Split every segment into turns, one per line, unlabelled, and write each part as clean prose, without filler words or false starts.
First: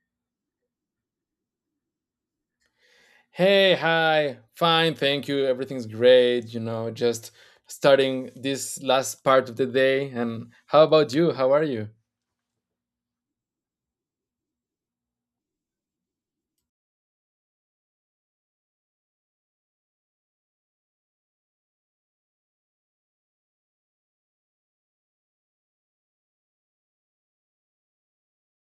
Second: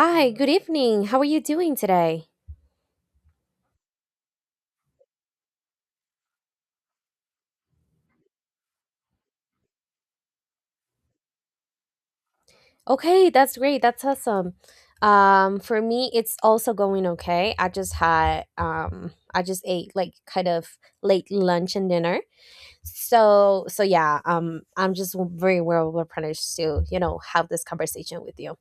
Hi, good evening. How are you doing today?
Hey, hi. Fine, thank you. Everything's great, you know, just starting this last part of the day. And how about you? How are you?
Okay, that's great. That's awesome. For me, it's also going okay. I just had I just ate like kind of late lunch and dinner. So yeah, I'm just very well replenished to have this conversation with you.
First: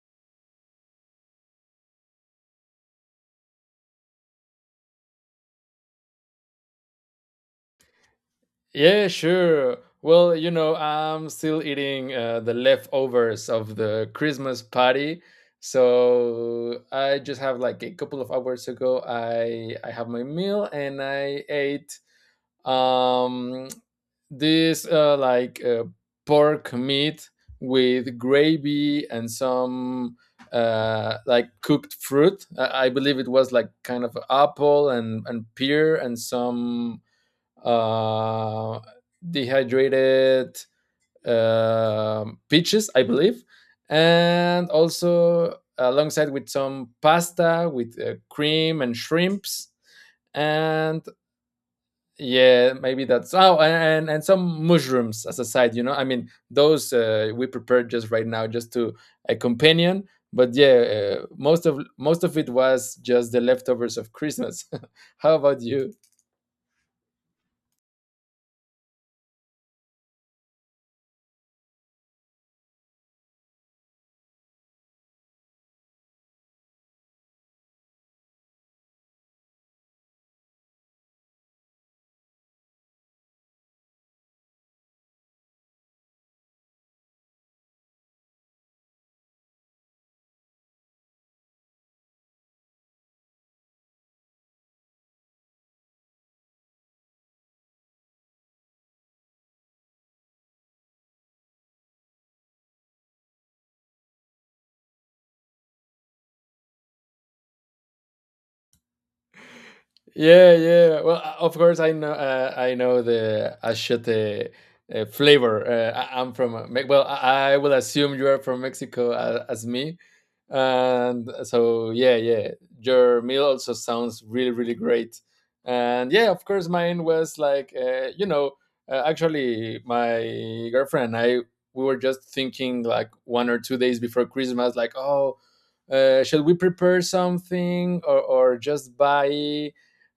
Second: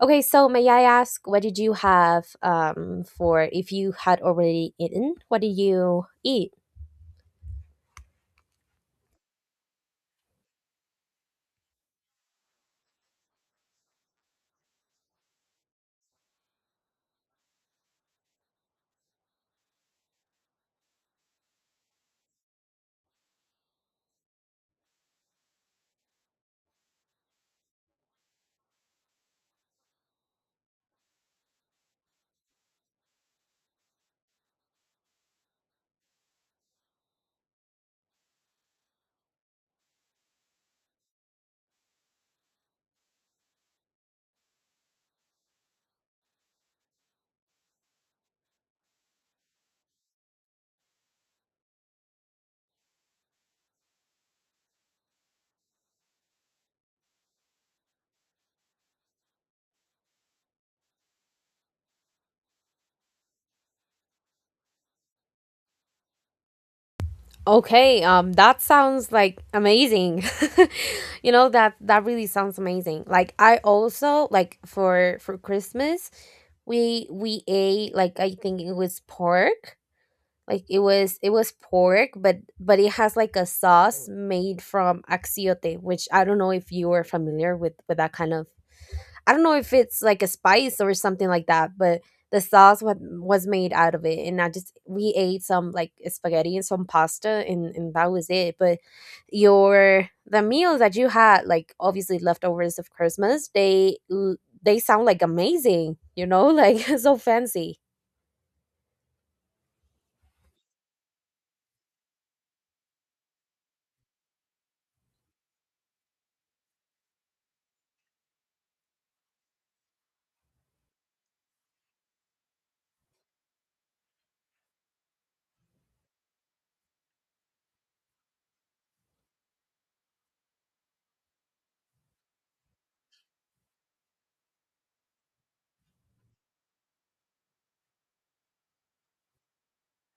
Okay, so may I ask, what did you have for if you had already eaten? What did you eat?
Yeah, sure. Well, you know, I'm still eating the leftovers of the Christmas party. So I just have, like, a couple of hours ago, I have my meal, and I ate um this pork meat with gravy and some like cooked fruit. I believe it was like kind of apple and pear, and some uh dehydrated peaches, I believe, and also alongside with some pasta with cream and shrimps. And yeah, maybe that's— oh, and some mushrooms as a side, you know, I mean those we prepared just right now, just to a companion. But yeah, most of it was just the leftovers of Christmas. How about you?
Okay, that sounds like amazing. You know, that really sounds amazing. Like I also like for Christmas, we ate like I think it was pork. Like it was pork, but it has like a sauce made from axiote, which I don't know if you are familiar with that kind of I don't know if it's like a spice or something like that, but the sauce was made out of it. And I just, we ate some like spaghetti and some pasta and that was it. But your, the meals that you had, like obviously leftovers of Christmas, they sound like amazing, you know, like so fancy.
Yeah, yeah. Well, of course, I know. I know the achiote flavor. I'm from— well, I will assume you are from Mexico, as me, and so yeah, yeah. Your meal also sounds really, really great, and yeah, of course, mine was like you know. Actually, my girlfriend and I, we were just thinking like 1 or 2 days before Christmas, like, oh. Should we prepare something, or just buy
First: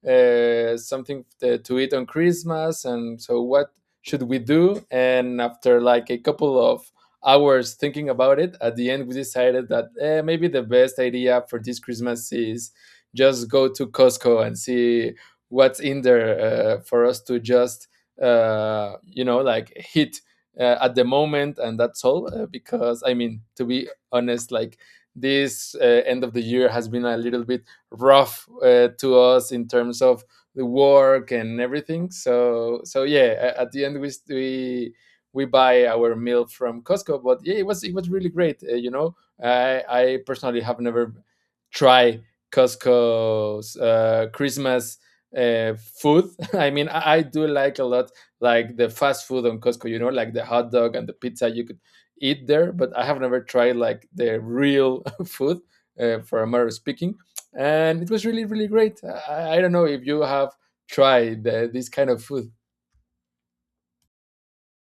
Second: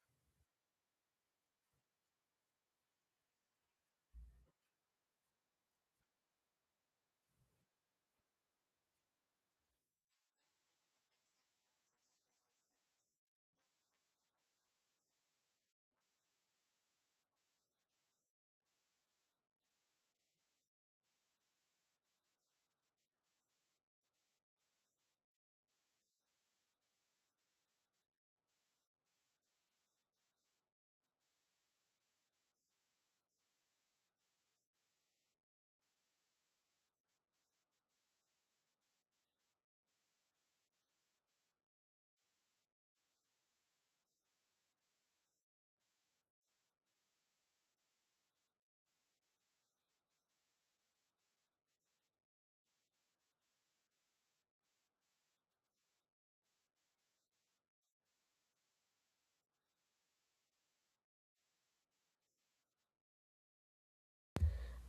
something to eat on Christmas, and so what should we do? And after like a couple of hours thinking about it, at the end we decided that maybe the best idea for this Christmas is just go to Costco and see what's in there for us to just you know, like hit at the moment, and that's all. Because I mean, to be honest, like this end of the year has been a little bit rough to us in terms of the work and everything. So so yeah, at the end we buy our milk from Costco. But yeah, it was really great. You know, I personally have never tried Costco's Christmas uh, food. I mean, I do like a lot, like the fast food on Costco. You know, like the hot dog and the pizza you could eat there. But I have never tried like the real food. For a matter of speaking, and it was really, really great. I don't know if you have tried this kind of food.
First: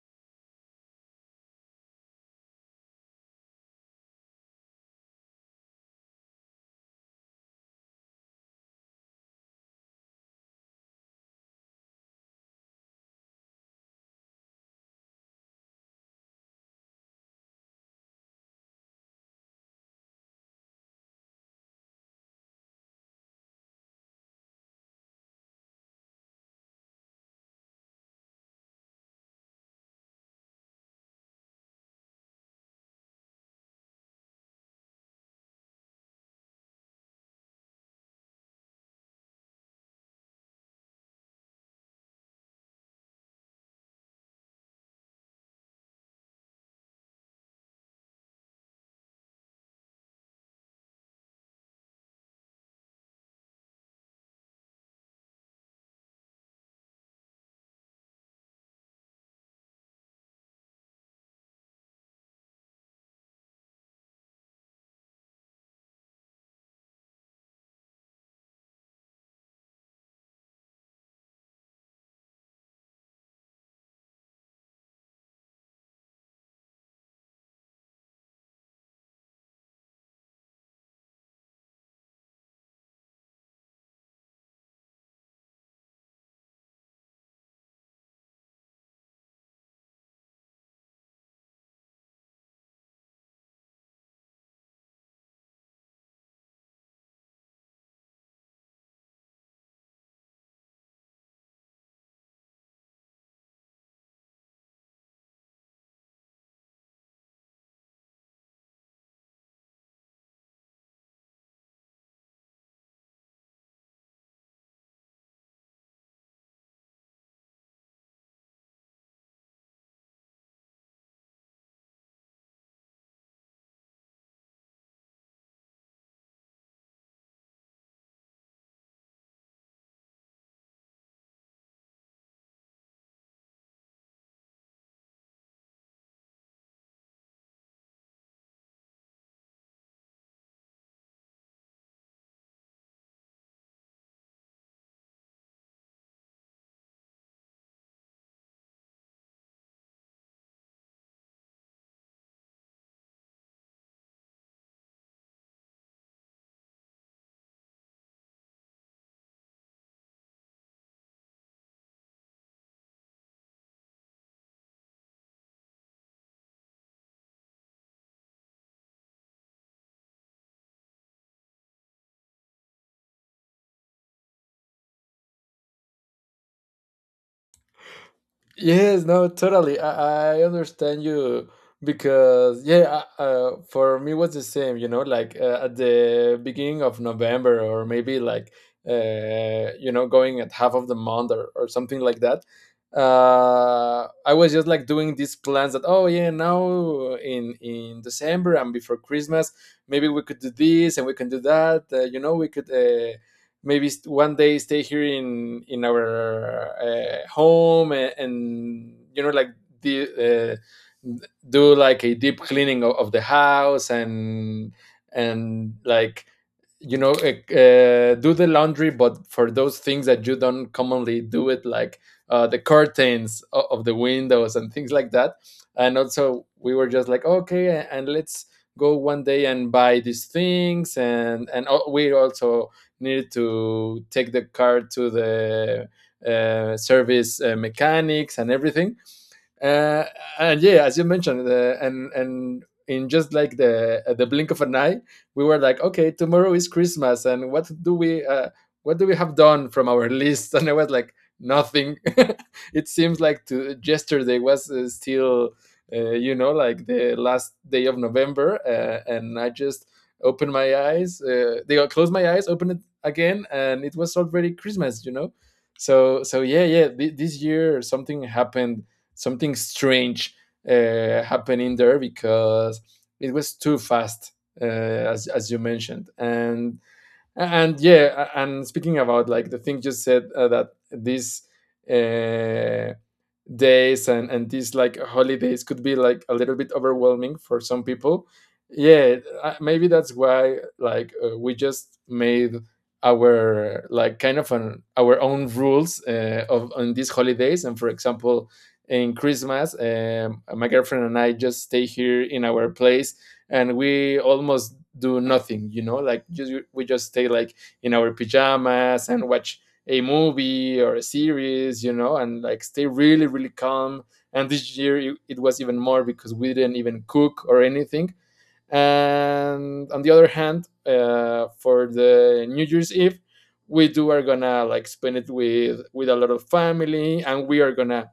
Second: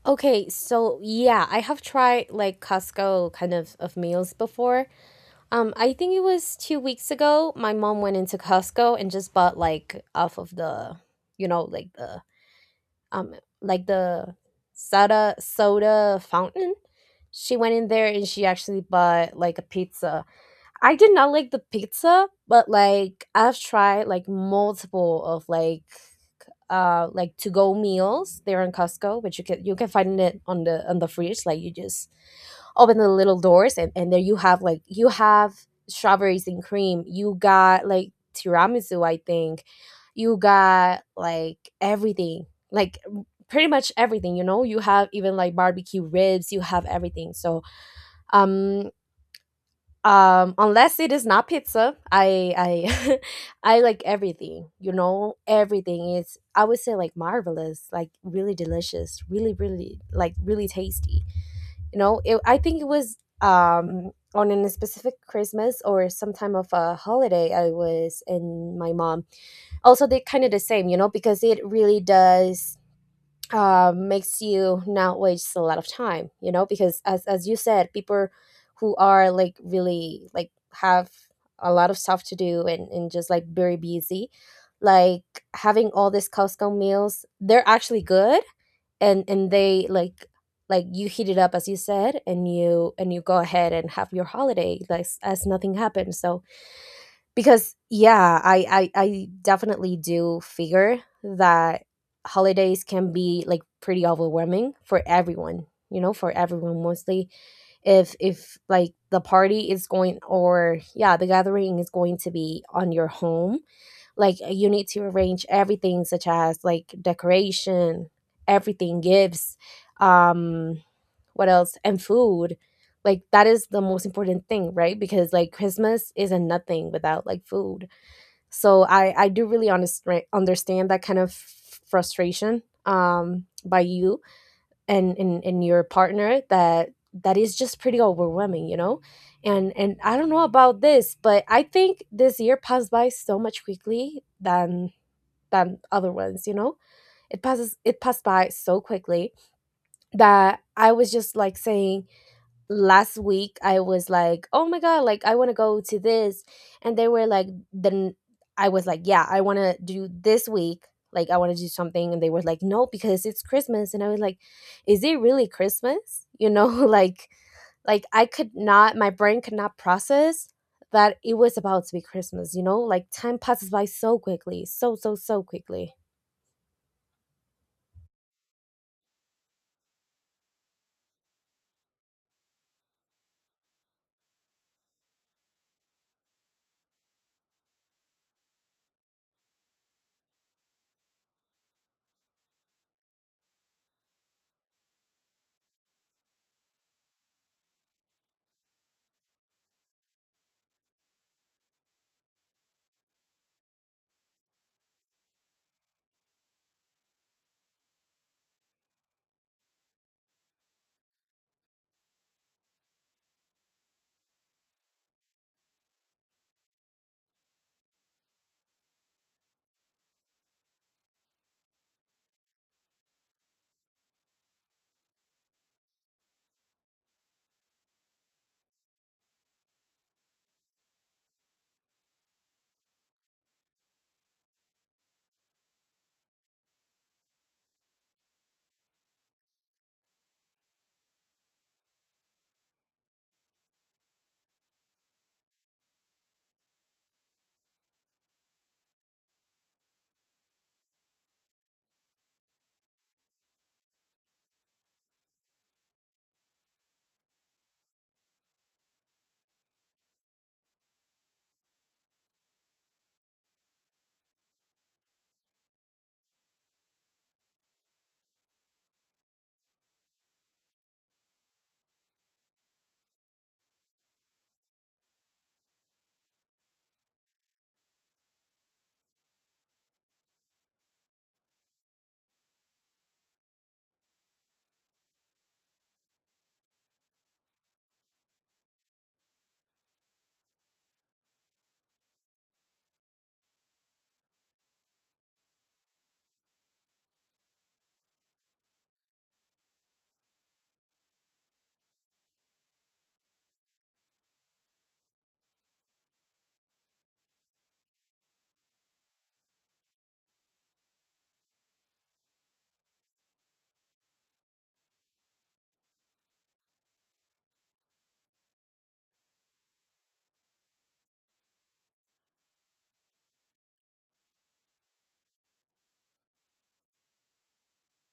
Okay, so yeah, I have tried like Costco kind of meals before. I think it was 2 weeks ago. My mom went into Costco and just bought like off of the, you know, um, like the soda fountain. She went in there and she actually bought like a pizza. I did not like the pizza, but like I've tried like multiple of like to go meals there in Costco, which you can find it on the fridge. Like you just open the little doors and there you have like you have strawberries and cream, you got like tiramisu, I think. You got like everything, like pretty much everything, you know, you have even like barbecue ribs, you have everything. So um unless it is not pizza, I I like everything, you know, everything is, I would say, like marvelous, like really delicious, really really, like really tasty, you know it, I think it was on a specific Christmas or some time of a holiday. I was in my mom, also they kind of the same, you know, because it really does makes you not waste a lot of time, you know, because as you said, people who are like really like have a lot of stuff to do and just like very busy like having all these Costco meals, they're actually good. And they like you heat it up, as you said, and you go ahead and have your holiday like as nothing happened. So because yeah, I definitely do figure that holidays can be like pretty overwhelming for everyone, you know, for everyone, mostly if like the party is going, or yeah, the gathering is going to be on your home. Like you need to arrange everything such as like decoration, everything, gifts, um what else, and food. Like that is the most important thing, right? Because like Christmas isn't nothing without like food. So I do really understand that kind of frustration, by you and in your partner, that that is just pretty overwhelming, you know. And I don't know about this, but I think this year passed by so much quickly than other ones, you know, it passes it passed by so quickly that I was just like saying last week I was like, "Oh my god, like I want to go to this." And they were like, then I was like, "Yeah, I want to do this week. Like I want to do something." And they were like, "No, because it's Christmas." And I was like, "Is it really Christmas?" You know, like I could not, my brain could not process that it was about to be Christmas, you know? Like time passes by so quickly, so so so quickly.
Yes, no, totally. I understand you, because yeah, for me was the same. You know, like at the beginning of November, or maybe like you know, going at half of the month, or something like that. I was just like doing these plans that, oh yeah, now in December and before Christmas, maybe we could do this and we can do that. You know, we could. Maybe one day stay here in our home, and, you know, like the, do like a deep cleaning of the house, and like, you know, do the laundry, but for those things that you don't commonly do it, like the curtains o- of the windows and things like that. And also we were just like, okay, and let's go one day and buy these things, and al- we also needed to take the car to the service, mechanics, and everything, uh, and yeah, as you mentioned, and in just like the at the blink of an eye, we were like, okay, tomorrow is Christmas, and what do we have done from our list? And I was like, nothing. It seems like to yesterday was still, you know, like the last day of November, and I just opened my eyes. They closed my eyes, opened it again, and it was already Christmas. You know, so so yeah, yeah. This year something happened, something strange happening there, because it was too fast, uh, as you mentioned, and yeah and speaking about like the thing you said, that these uh, days and these like holidays could be like a little bit overwhelming for some people. Yeah, maybe that's why like we just made our like kind of an, our own rules of on these holidays. And for example, in Christmas, my girlfriend and I just stay here in our place, and we almost do nothing, you know, like just we just stay like in our pajamas and watch a movie or a series, you know, and like stay really, really calm. And this year it was even more, because we didn't even cook or anything. And on the other hand, for the New Year's Eve, we do are gonna like spend it with a lot of family, and we are gonna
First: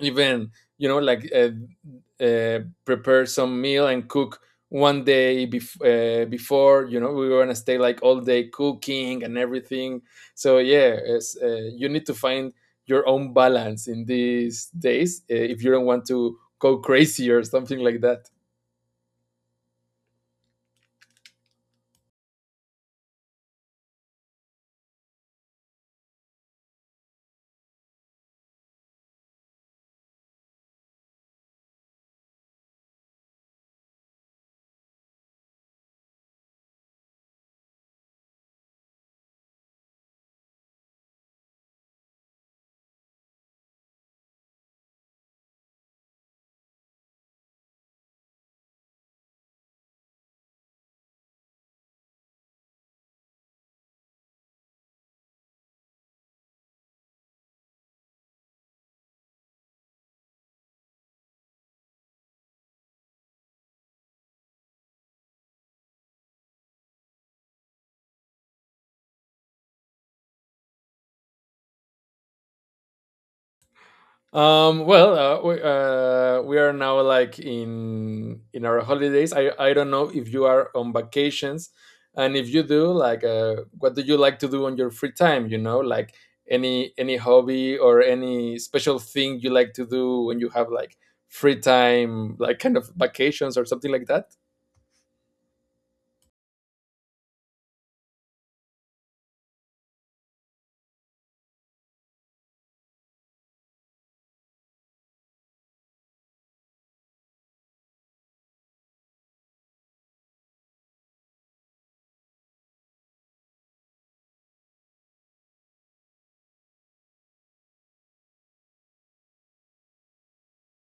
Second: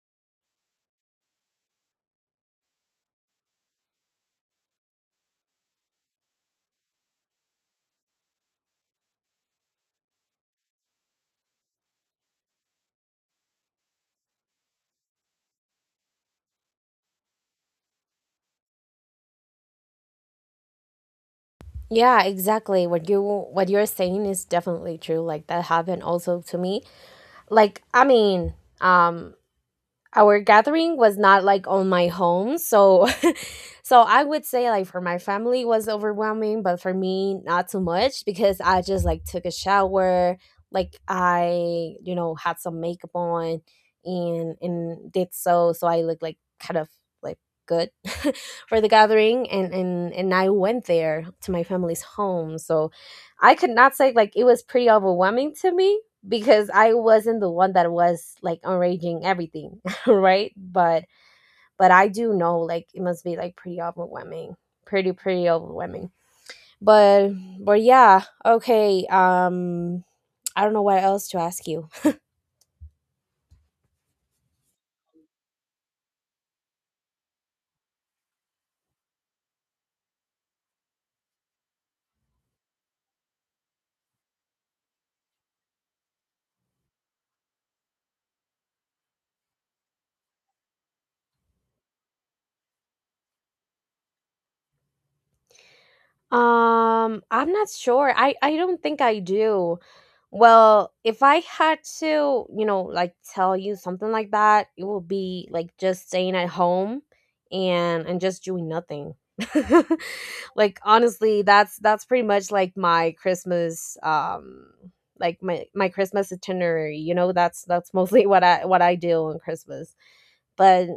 even, you know, like prepare some meal and cook one day before, you know, we were gonna stay like all day cooking and everything. So yeah, it's, you need to find your own balance in these days, if you don't want to go crazy or something like that.
Yeah, exactly. What you what you're saying is definitely true. Like that happened also to me, like I mean, um our gathering was not like on my home. So so I would say like for my family it was overwhelming, but for me not too much, because I just like took a shower, like I, you know, had some makeup on and did so, so I looked like kind of like good for the gathering. And and I went there to my family's home, so I could not say like it was pretty overwhelming to me, because I wasn't the one that was like arranging everything. right? But I do know like it must be like pretty overwhelming. Pretty overwhelming. But but yeah, okay. I don't know what else to ask you.
Well, we are now like in our holidays. I don't know if you are on vacations, and if you do, like, what do you like to do on your free time? You know, like any hobby or any special thing you like to do when you have like free time, like kind of vacations or something like that.
I'm not sure. I don't think I do. Well, if I had to, you know, like tell you something like that, it would be like just staying at home and just doing nothing. like honestly, that's pretty much like my Christmas, like my Christmas itinerary, you know, that's mostly what I do on Christmas. But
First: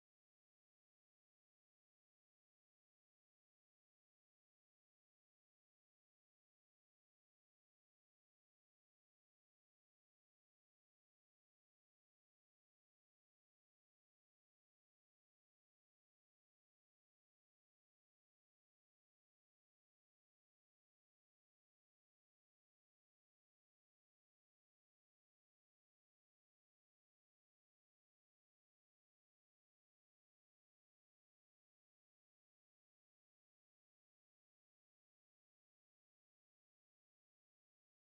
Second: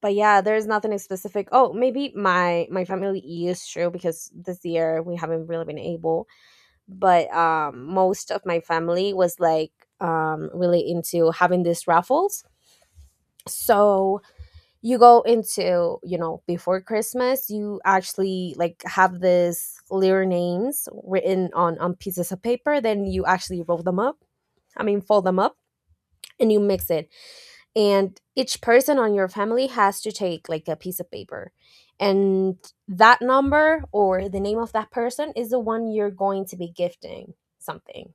but yeah, there's nothing specific. Oh, maybe my family is true, because this year we haven't really been able. But most of my family was like really into having these raffles. So you go into, you know, before Christmas, you actually like have these letter names written on pieces of paper. Then you actually roll them up. I mean, fold them up, and you mix it, and each person on your family has to take like a piece of paper, and that number or the name of that person is the one you're going to be gifting something.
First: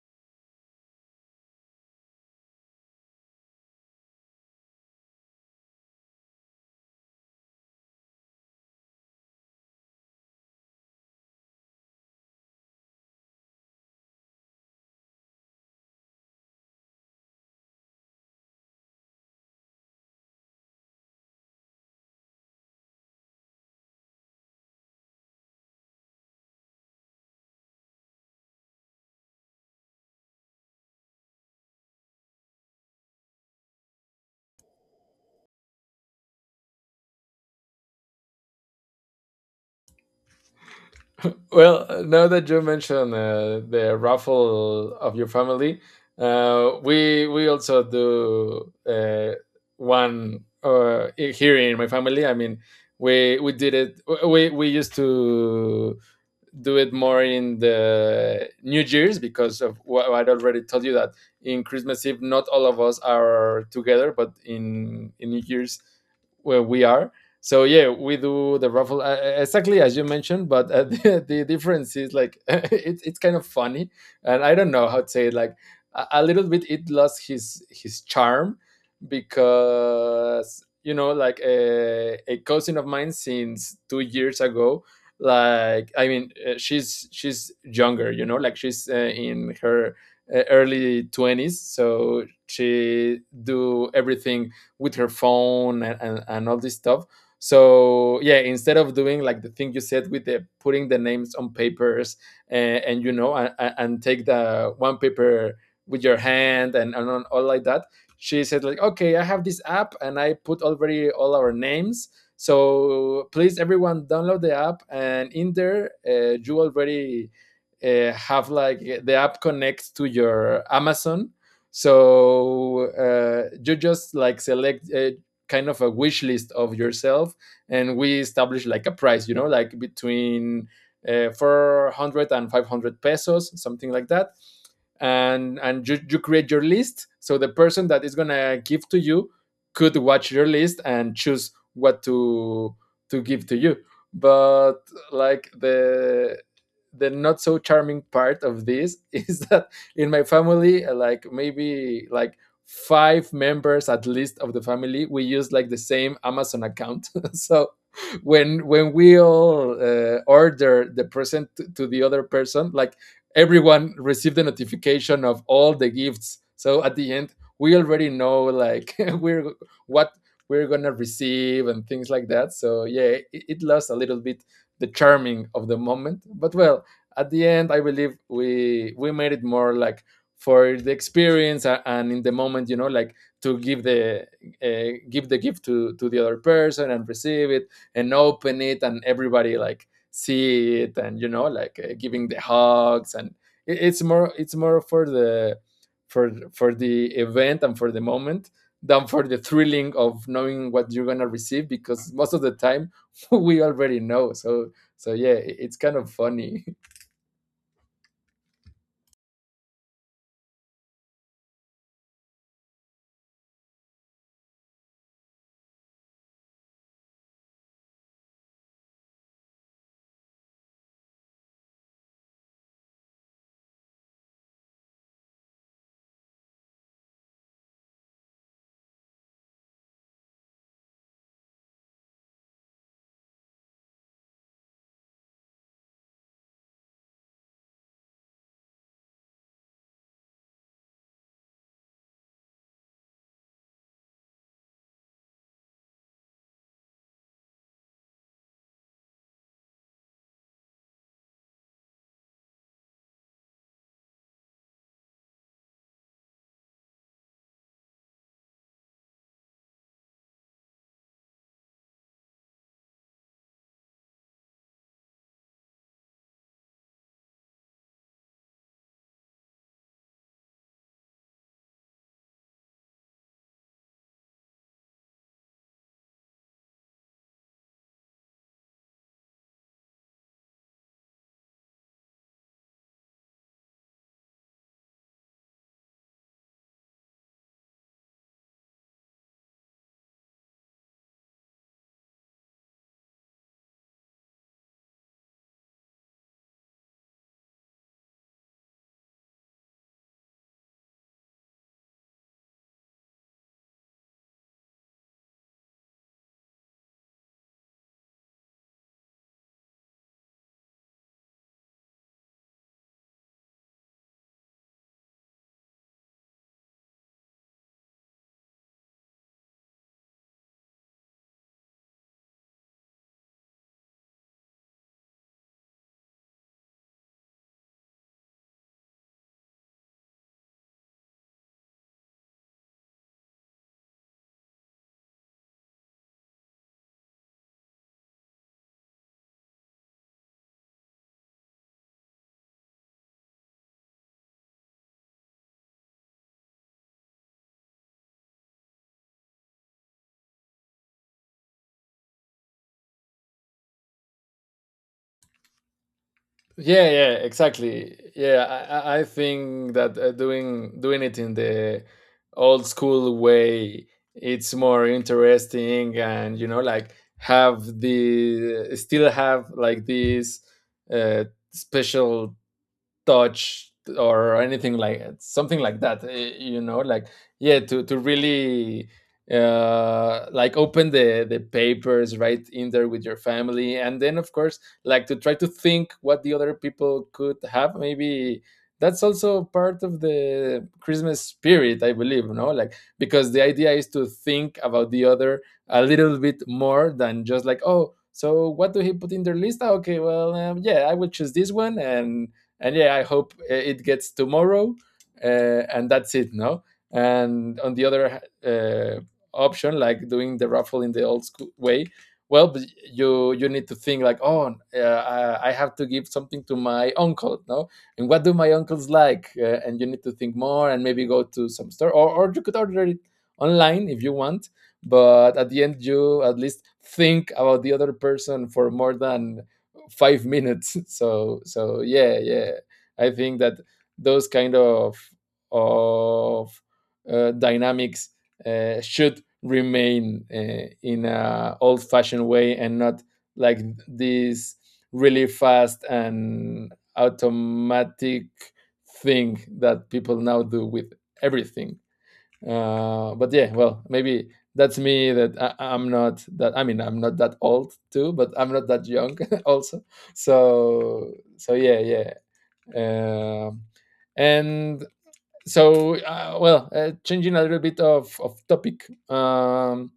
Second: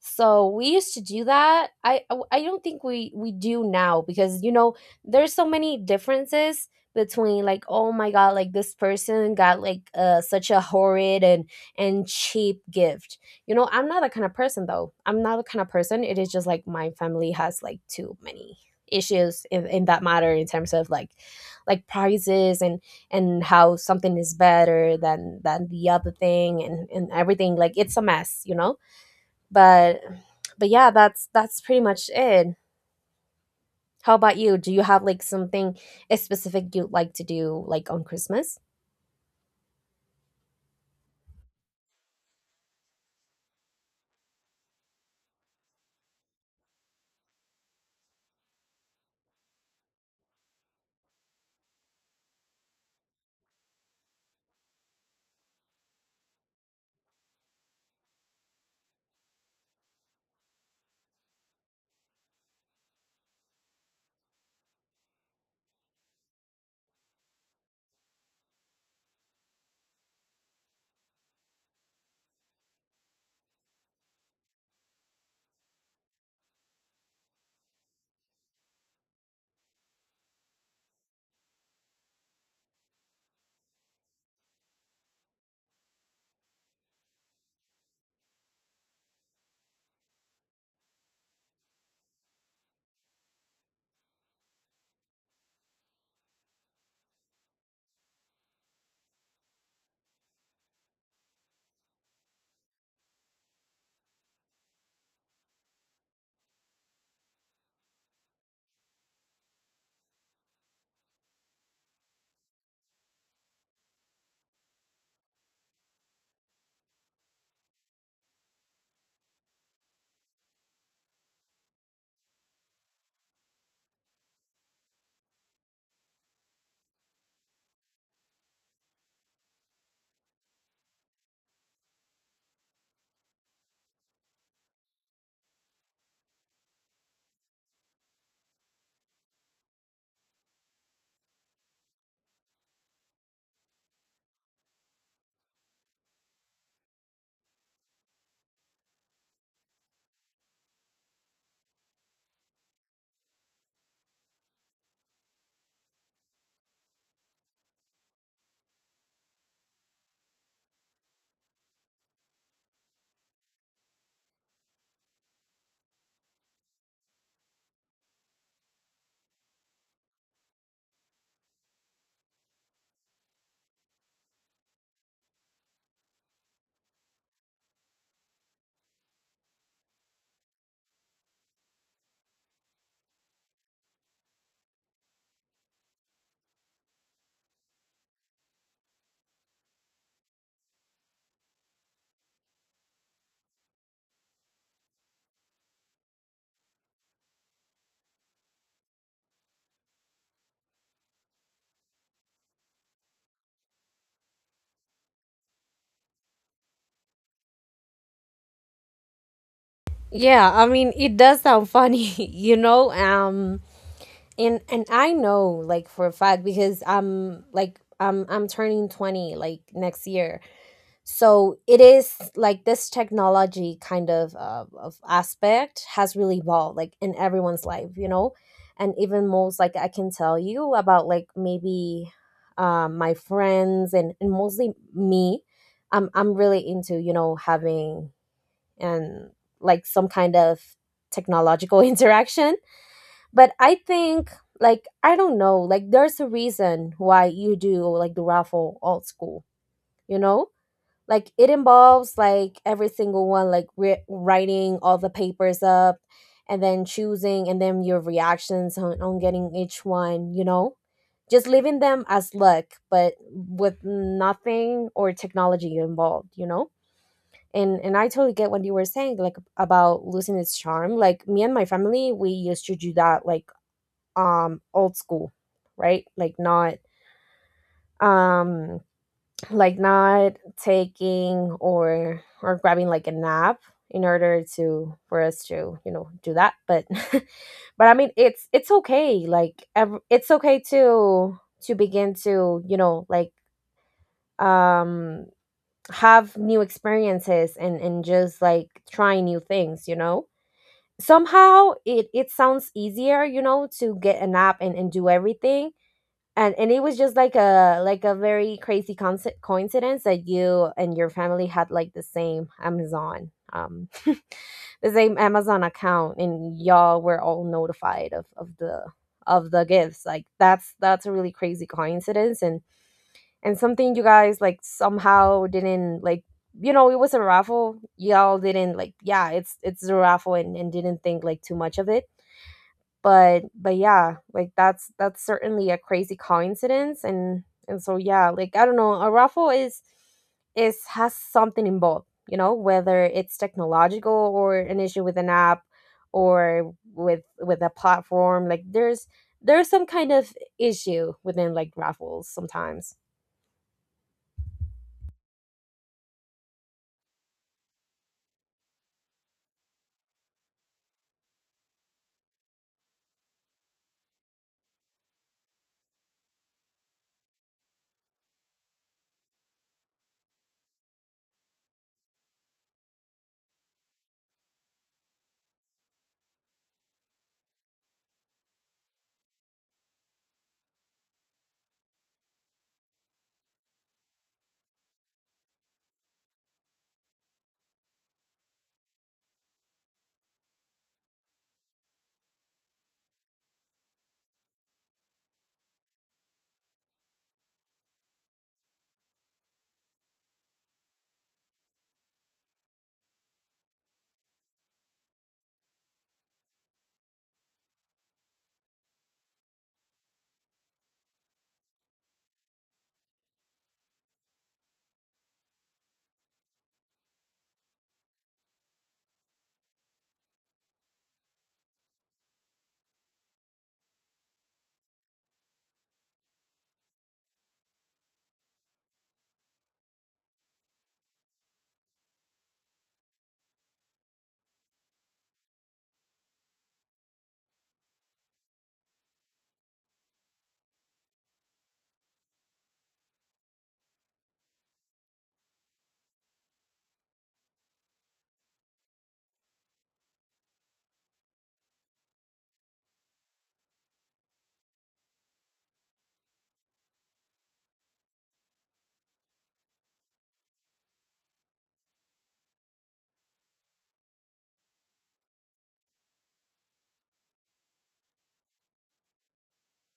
So we used to do that. I don't think we do now, because you know there's so many differences between like, oh my god, like this person got like such a horrid and cheap gift. You know, I'm not that kind of person, though. I'm not the kind of person. It is just like my family has like too many issues in that matter, in terms of like prices and how something is better than the other thing, and everything, like it's a mess, you know. but but yeah, that's pretty much it. How about you, do you have like something specific you'd like to do like on Christmas?
Well, now that you mentioned the raffle of your family, we also do one, here in my family. I mean, we did it. We used to do it more in the New Year's, because of what I'd already told you, that in Christmas Eve not all of us are together, but in New Year's, where we are. So yeah, we do the raffle exactly as you mentioned, but the difference is like it's kind of funny, and I don't know how to say it. Like a little bit, it lost his charm, because you know, like a cousin of mine since 2 years ago. Like I mean, she's younger, you know, like she's in her early twenties, so she do everything with her phone, and all this stuff. So yeah, instead of doing like the thing you said with the putting the names on papers, and you know, and take the one paper with your hand, and on- all like that, she said like, okay, I have this app, and I put already all our names, so please everyone download the app, and in there, you already have, like, the app connects to your Amazon. So you just like select a kind of a wish list of yourself, and we establish like a price, you know, like between 400 pesos, something like that. And you, you create your list, so the person that is gonna give to you could watch your list and choose what to give to you. But like the not so charming part of this is that in my family like maybe like five members at least of the family, we use like the same Amazon account. So when we all order the present to the other person, like everyone received the notification of all the gifts. So at the end we already know, like we're— what we're gonna receive, and things like that. So yeah, it lost a little bit the charming of the moment, but well, at the end I believe we made it more like for the experience, and in the moment, you know, like to give the gift to the other person and receive it and open it, and everybody like see it, and you know, like giving the hugs, and it's more, it's more for the, for the event and for the moment, than for the thrilling of knowing what you're gonna receive, because most of the time we already know. So so yeah, it's kind of funny.
Yeah, I mean, it does sound funny, you know. And I know, like for a fact, because I'm like I'm turning 20 like next year. So it is like this technology kind of aspect has really evolved like in everyone's life, you know. And even most, like I can tell you about like maybe, my friends and mostly me, I'm really into, you know, having and like some kind of technological interaction. But I think like I don't know, like there's a reason why you do like the raffle old school, you know, like it involves like every single one like writing all the papers up, and then choosing, and then your reactions on getting each one, you know, just leaving them as luck, but with nothing or technology involved, you know. And I totally get what you were saying, like about losing its charm. Like me and my family, we used to do that like old school, right, um like not taking or grabbing like a nap in order to for us to, you know, do that. But but I mean, it's okay, like it's okay to begin to, you know, like um have new experiences, and just like try new things, you know. Somehow it it sounds easier, you know, to get a nap and do everything. And it was just like a, like a very crazy coincidence that you and your family had like the same Amazon, the same Amazon account, and y'all were all notified of the gifts. Like that's a really crazy coincidence. And something you guys like somehow didn't like, you know, it was a raffle, y'all didn't like, yeah, it's a raffle, and didn't think like too much of it. But yeah, like that's certainly a crazy coincidence. And so yeah, like I don't know, a raffle is has something involved, you know, whether it's technological or an issue with an app or with a platform. Like there's some kind of issue within like raffles sometimes.
Yeah, yeah, exactly. Yeah, I think that doing it in the old school way, it's more interesting, and like have the still have like this uh, special touch or anything like something like that, like yeah, to really like open the papers right in there with your family. And then of course, like, to try to think what the other people could have maybe, that's also part of the Christmas spirit, I believe, no, like, because the idea is to think about the other a little bit more than just like, oh, so what do he put in their list? Ah, okay, well, yeah, I will choose this one, and yeah, I hope it gets tomorrow, and that's it, no. And on the other uh, option, like doing the raffle in the old school way, well, but you need to think like, oh, I have to give something to my uncle, no, and what do my uncles like, and you need to think more and maybe go to some store, or you could order it online if you want. But at the end you at least think about the other person for more than 5 minutes. So yeah, yeah, I think that those kind of dynamics should remain in a old fashioned way and not like this really fast and automatic thing that people now do with everything, but yeah, well, maybe that's me. That I'm not that, I mean, I'm not that old too, but I'm not that young, also. So yeah, yeah. um and so, well, changing a little bit of topic.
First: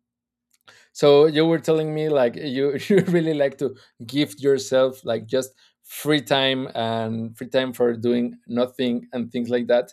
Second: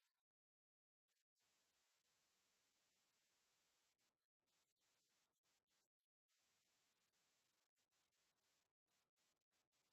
So you were telling me, like, you you really like to give yourself, like, just free time and free time for doing nothing and things like that,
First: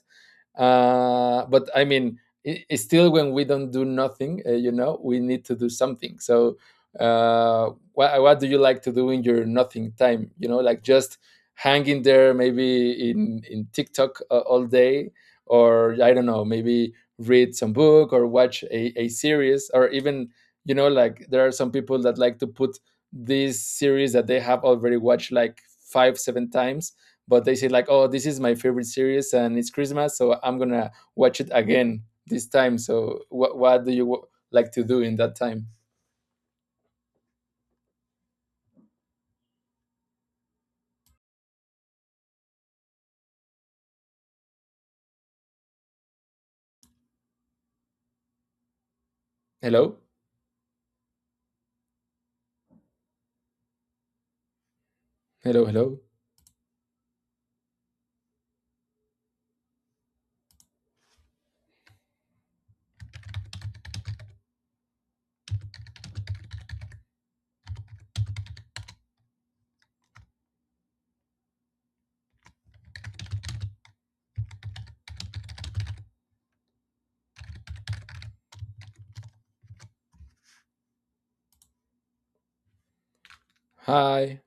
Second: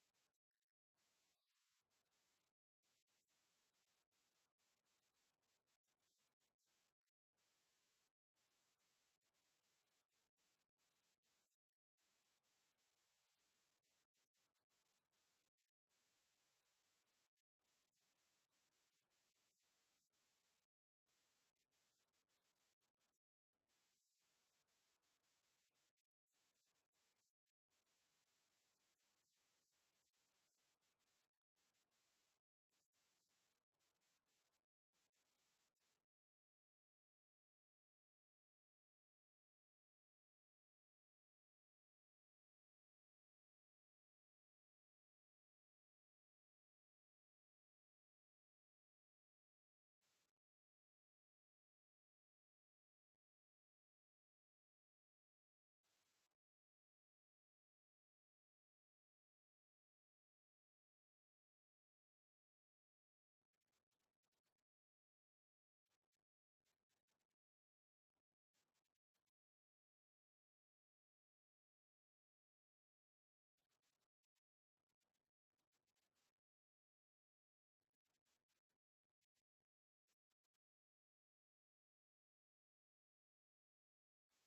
but I mean, still when we don't do nothing, we need to do something, so what do you like to do in your nothing time? You know like just hanging there, maybe in TikTok all day, or I don't know, maybe read some book or watch a series, or even, like there are some people that like to put these series that they have already watched like 5, 7 times, but they say like, oh, this is my favorite series and it's Christmas, so I'm gonna watch it again this time. So, what do you like to do in that time? Hello? Hello, hello? Hi.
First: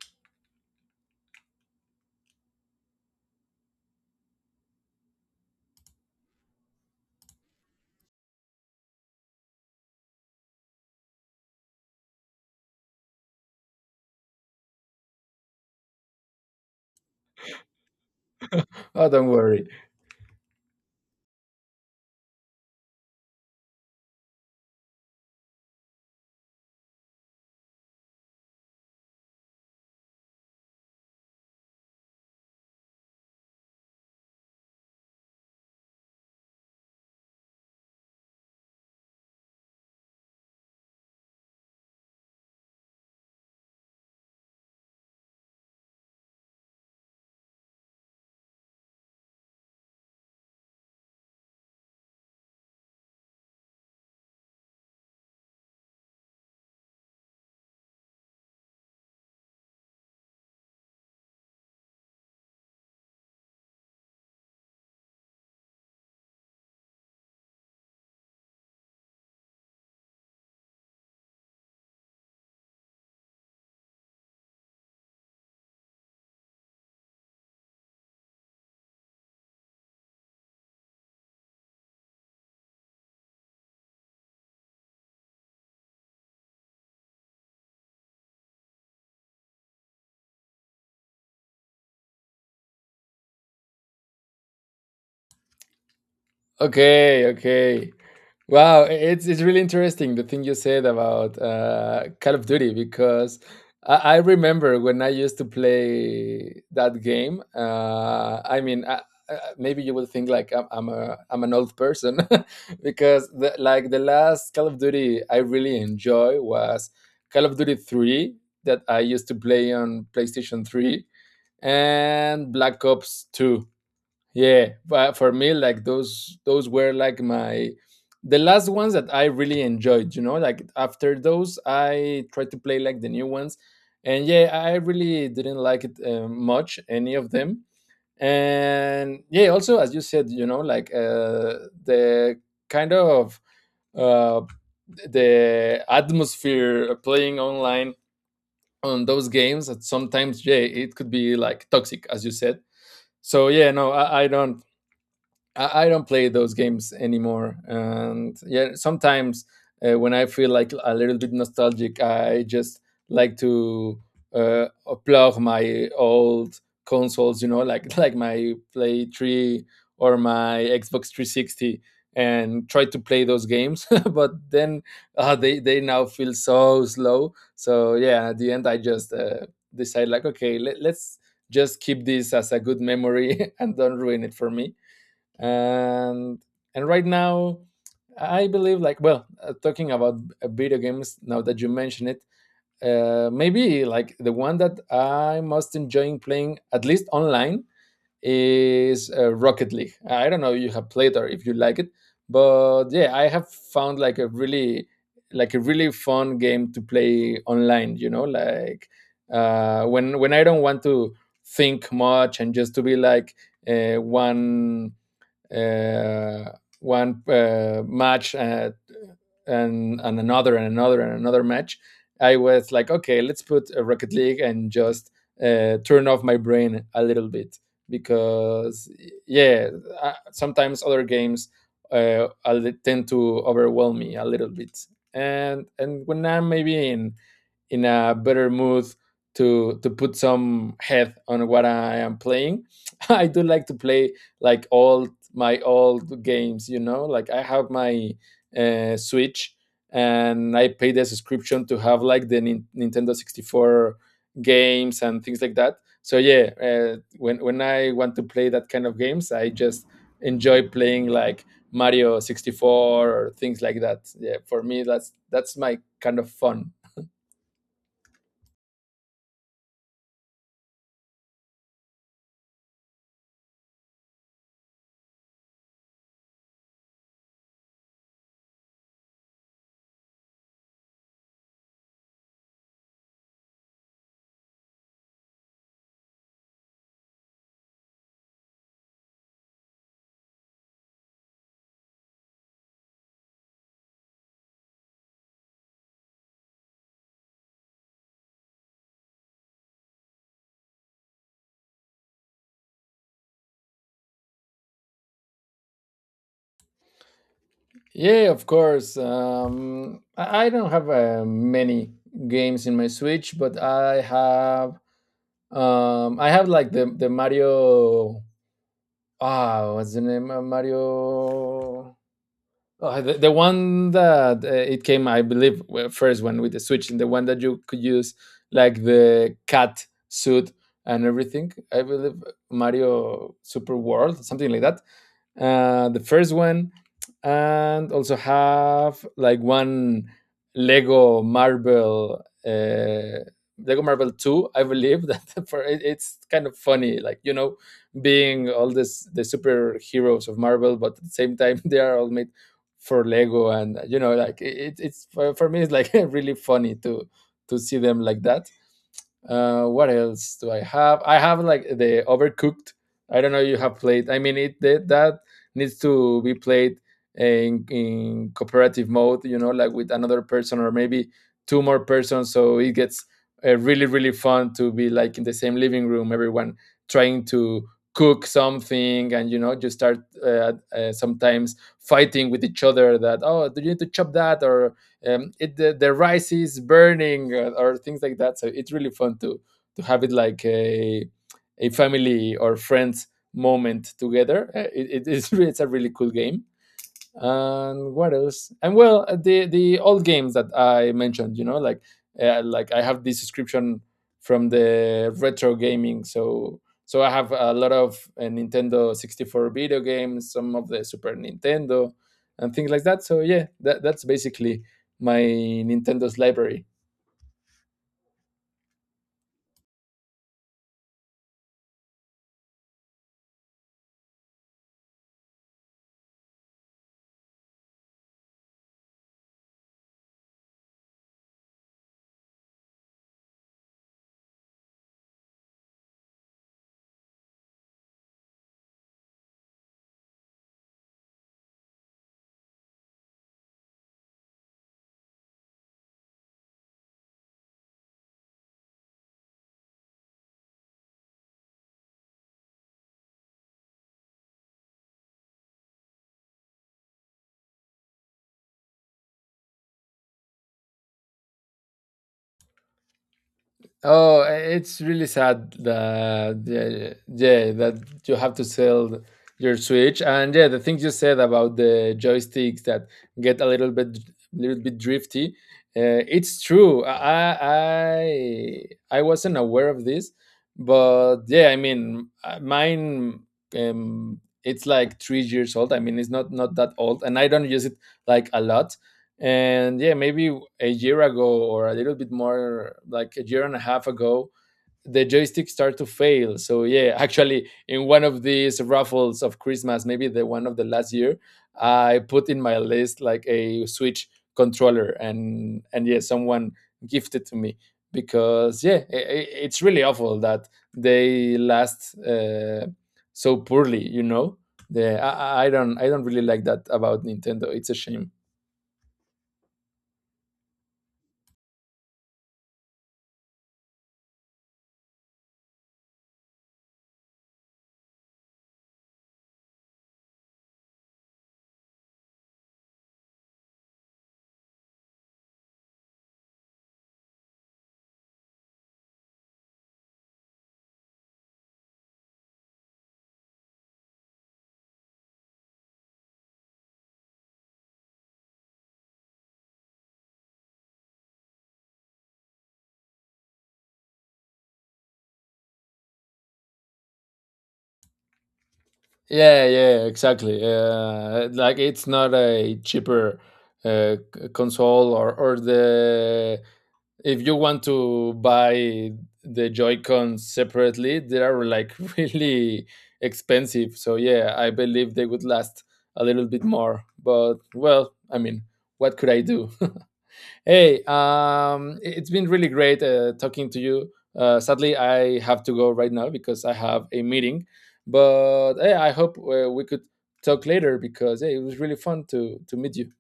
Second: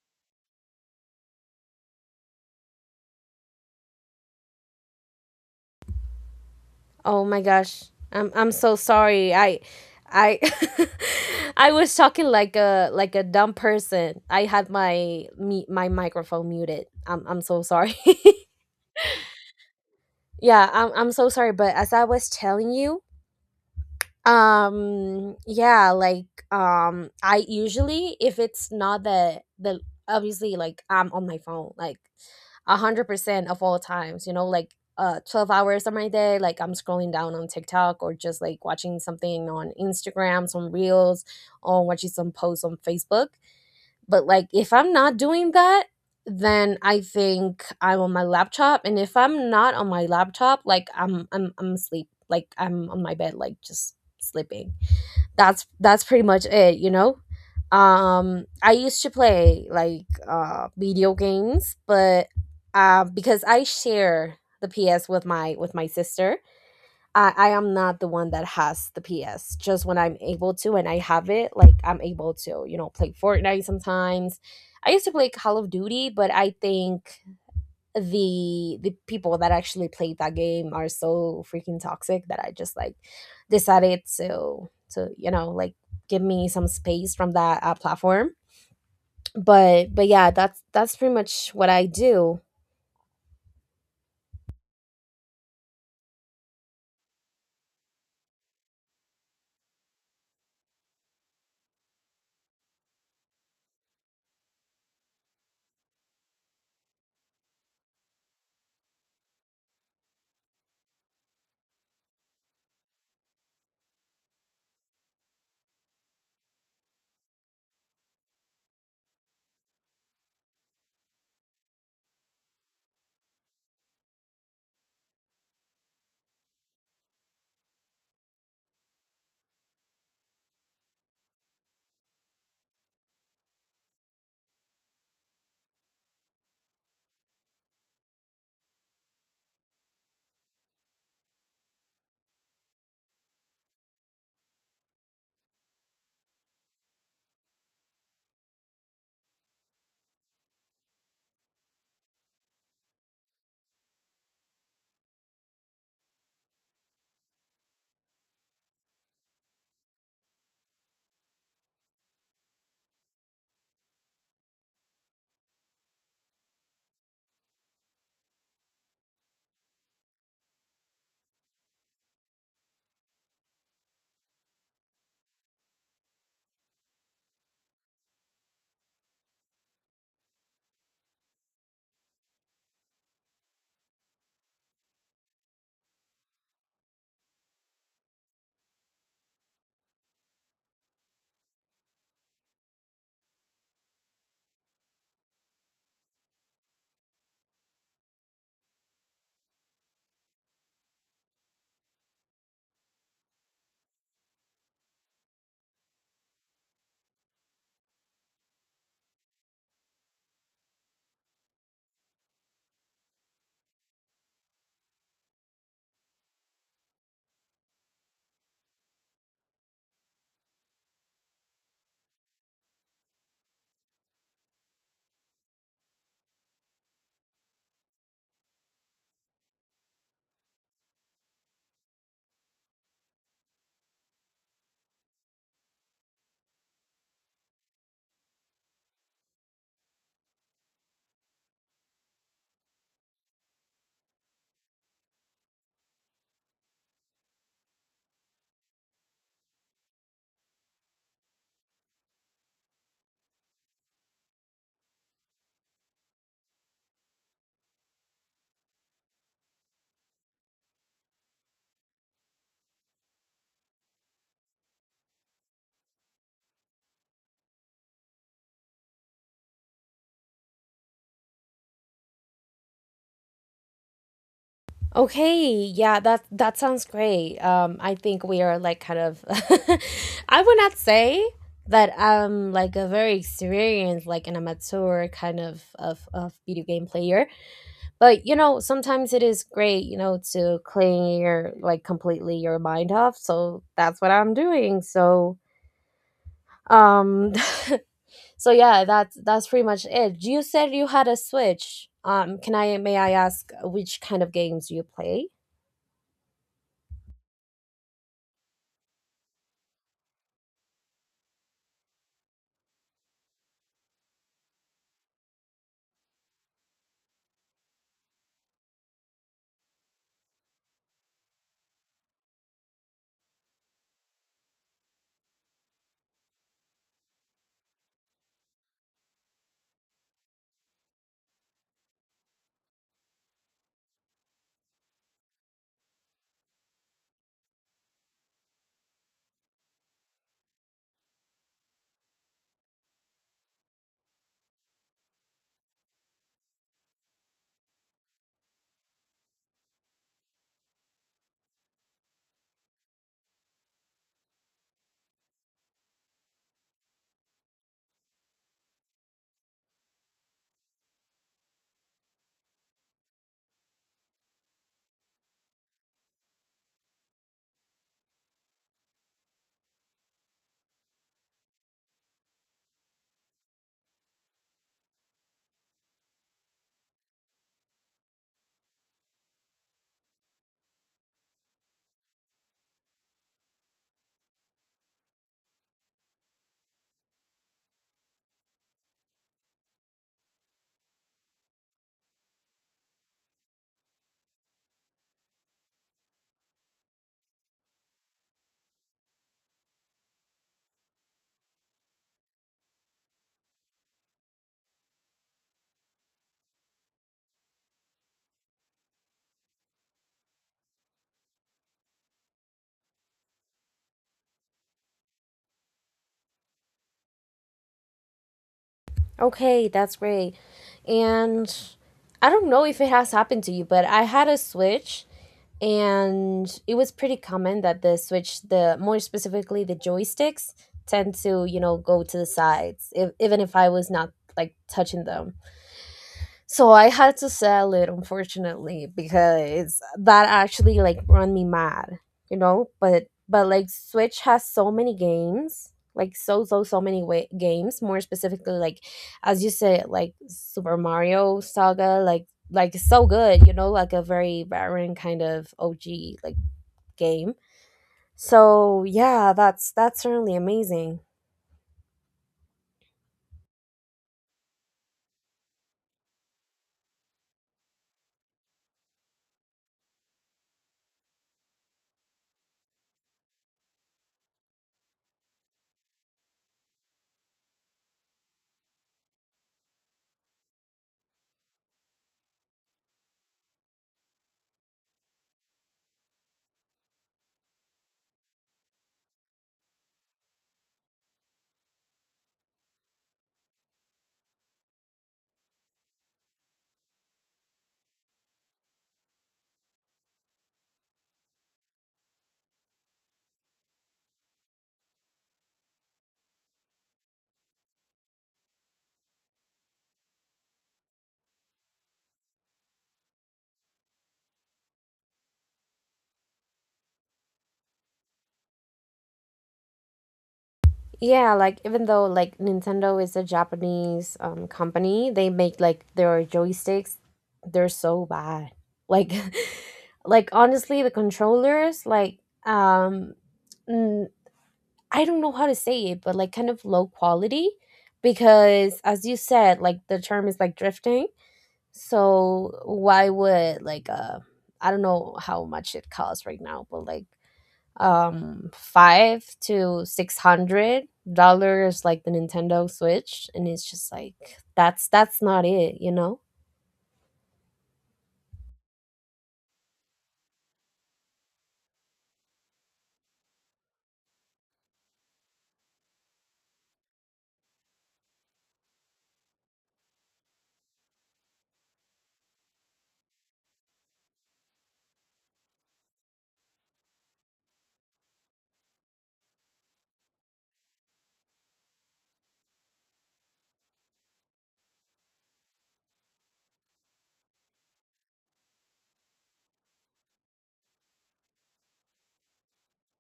Oh my gosh. I'm so sorry. I I was talking like a dumb person. I had my microphone muted. I'm so sorry.
Oh, don't worry.
Yeah, I'm so sorry, but as I was telling you, um yeah like I usually, if it's not the obviously, like I'm on my phone like 100% of all times, you know, like 12 hours of my day, like I'm scrolling down on TikTok or just like watching something on Instagram, some reels, on watching some posts on Facebook. But like if I'm not doing that, then I think I'm on my laptop. And if I'm not on my laptop, like I'm asleep. Like I'm on my bed, like just sleeping. That's pretty much it, you know? I used to play like video games, but because I share the PS with my sister. I am not the one that has the PS. Just when I'm able to and I have it, like I'm able to, you know, play Fortnite sometimes. I used to play Call of Duty, but I think the people that actually played that game are so freaking toxic that I just like decided to you know like give me some space from that platform. But yeah, that's pretty much what I do.
Okay, okay. Wow, it's really interesting the thing you said about Call of Duty, because I remember when I used to play that game. I mean, maybe you would think like I'm an old person, because like the last Call of Duty I really enjoy was Call of Duty Three that I used to play on PlayStation Three and Black Ops Two. Yeah, but for me, like those were like my the last ones that I really enjoyed. You know, like after those, I tried to play like the new ones, and yeah, I really didn't like it much, any of them. And yeah, also as you said, you know, like the kind of uh, the atmosphere playing online on those games. That sometimes, yeah, it could be like toxic, as you said. So yeah, no, I don't play those games anymore. And yeah, sometimes when I feel like a little bit nostalgic, I just like to uh, plug my old consoles, you know, like like my Play Three or my Xbox 360, and try to play those games. But then they now feel so slow. So yeah, at the end, I just decide like, okay, let's just keep this as a good memory and don't ruin it for me, and and right now, I believe, like, well, talking about video games, now that you mention it, maybe like the one that I most enjoying playing, at least online, is Rocket League. I don't know if you have played or if you like it, but yeah, I have found like a really fun game to play online, you know, like when I don't want to think much and just to be like uh, one uh, one match, and another and another and another match. I was like, okay, let's put a Rocket League and just turn off my brain a little bit, because yeah, sometimes other games I tend to overwhelm me a little bit, and when I'm maybe in a better mood to put some head on what I am playing. I do like to play, like, all my old games, you know. Like, I have my Switch, and I pay the subscription to have like the Nintendo 64 games and things like that. So yeah, when I want to play that kind of games, I just enjoy playing like Mario 64 or things like that. Yeah, for me that's my kind of fun.
Okay, yeah, that that sounds great. I think we are like kind of I would not say that I'm like a very experienced, like an amateur kind of, of video game player. But you know, sometimes it is great, you know, to clear like completely your mind off. So that's what I'm doing. So um so yeah, that's pretty much it. You said you had a Switch. Can I may I ask which kind of games you play?
Yeah, of course. I don't have many games in my Switch, but I have like the Mario. Ah, what's the name? Mario. The one that it came, I believe, well, first one with the Switch, and the one that you could use, like, the cat suit and everything. I believe Mario Super World, something like that. The first one, and also have like one Lego Marvel, uh, Lego Marvel Two. I believe that. For it's kind of funny, like, you know, being all this the superheroes of Marvel, but at the same time, they are all made for Lego, and you know, like for me, it's like, really funny to see them like that. What else do I have? I have like the Overcooked. I don't know you have played. I mean, that needs to be played in cooperative mode. You know, like with another person or maybe two more persons. So it gets really, really fun to be like in the same living room, everyone trying to cook something, and you know, just start sometimes fighting with each other. That, oh, do you need to chop that, or the rice is burning, or things like that, so it's really fun to have it like a family or friends moment together. It is, it's a really cool game. And what else, and well, the old games that I mentioned, you know, like I have this subscription from the retro gaming, so I have a lot of Nintendo 64 video games, some of the Super Nintendo and things like that. So yeah, that's basically my Nintendo's library.
Okay, that's great. And I don't know if it has happened to you, but I had a Switch, and it was pretty common that the Switch, the more specifically the joysticks tend to, you know, go to the sides, if, even if I was not like touching them. So I had to sell it, unfortunately, because that actually like run me mad, you know. But like Switch has so many games, like so many games. More specifically, like as you said, like Super Mario Saga, like it's so good, you know, like a very barren kind of OG like game. So yeah, that's certainly amazing.
Oh, it's really sad that, yeah, yeah, that you have to sell your Switch, and yeah, the things you said about the joysticks that get a little bit drifty. It's true. I wasn't aware of this, but yeah, I mean, mine. It's like 3 years old. I mean, it's not that old, and I don't use it like a lot, and yeah, maybe a year ago or a little bit more, like a year and a half ago, the joystick started to fail. So yeah, actually, in one of these raffles of Christmas, maybe the one of the last year, I put in my list like a Switch controller, and yeah, someone gifted to me, because yeah, it's really awful that they last so poorly, you know. The I don't really like that about Nintendo. It's a shame.
Yeah, like even though like Nintendo is a Japanese company, they make like their joysticks, they're so bad. Like like honestly, the controllers like um mm, I don't know how to say it, but like kind of low quality, because as you said, like the term is like drifting. So why would like I don't know how much it costs right now, but like five to six hundred dollars, like the Nintendo Switch, and it's just like, that's not it, you know?
Yeah, yeah, exactly. Like, it's not a cheaper console, or the if you want to buy the Joy-Cons separately, they are like, really expensive. So yeah, I believe they would last a little bit more. But well, I mean, what could I do? Hey, it's been really great talking to you. Sadly, I have to go right now because I have a meeting. But hey, I hope we could talk later, because hey, it was really fun to meet you.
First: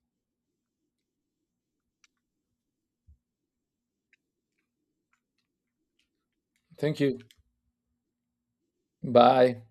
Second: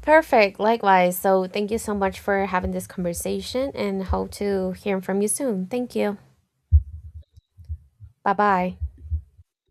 Perfect, likewise. So thank you so much for having this conversation, and hope to hear from you soon. Thank you.
Thank you.
Bye bye.
Bye.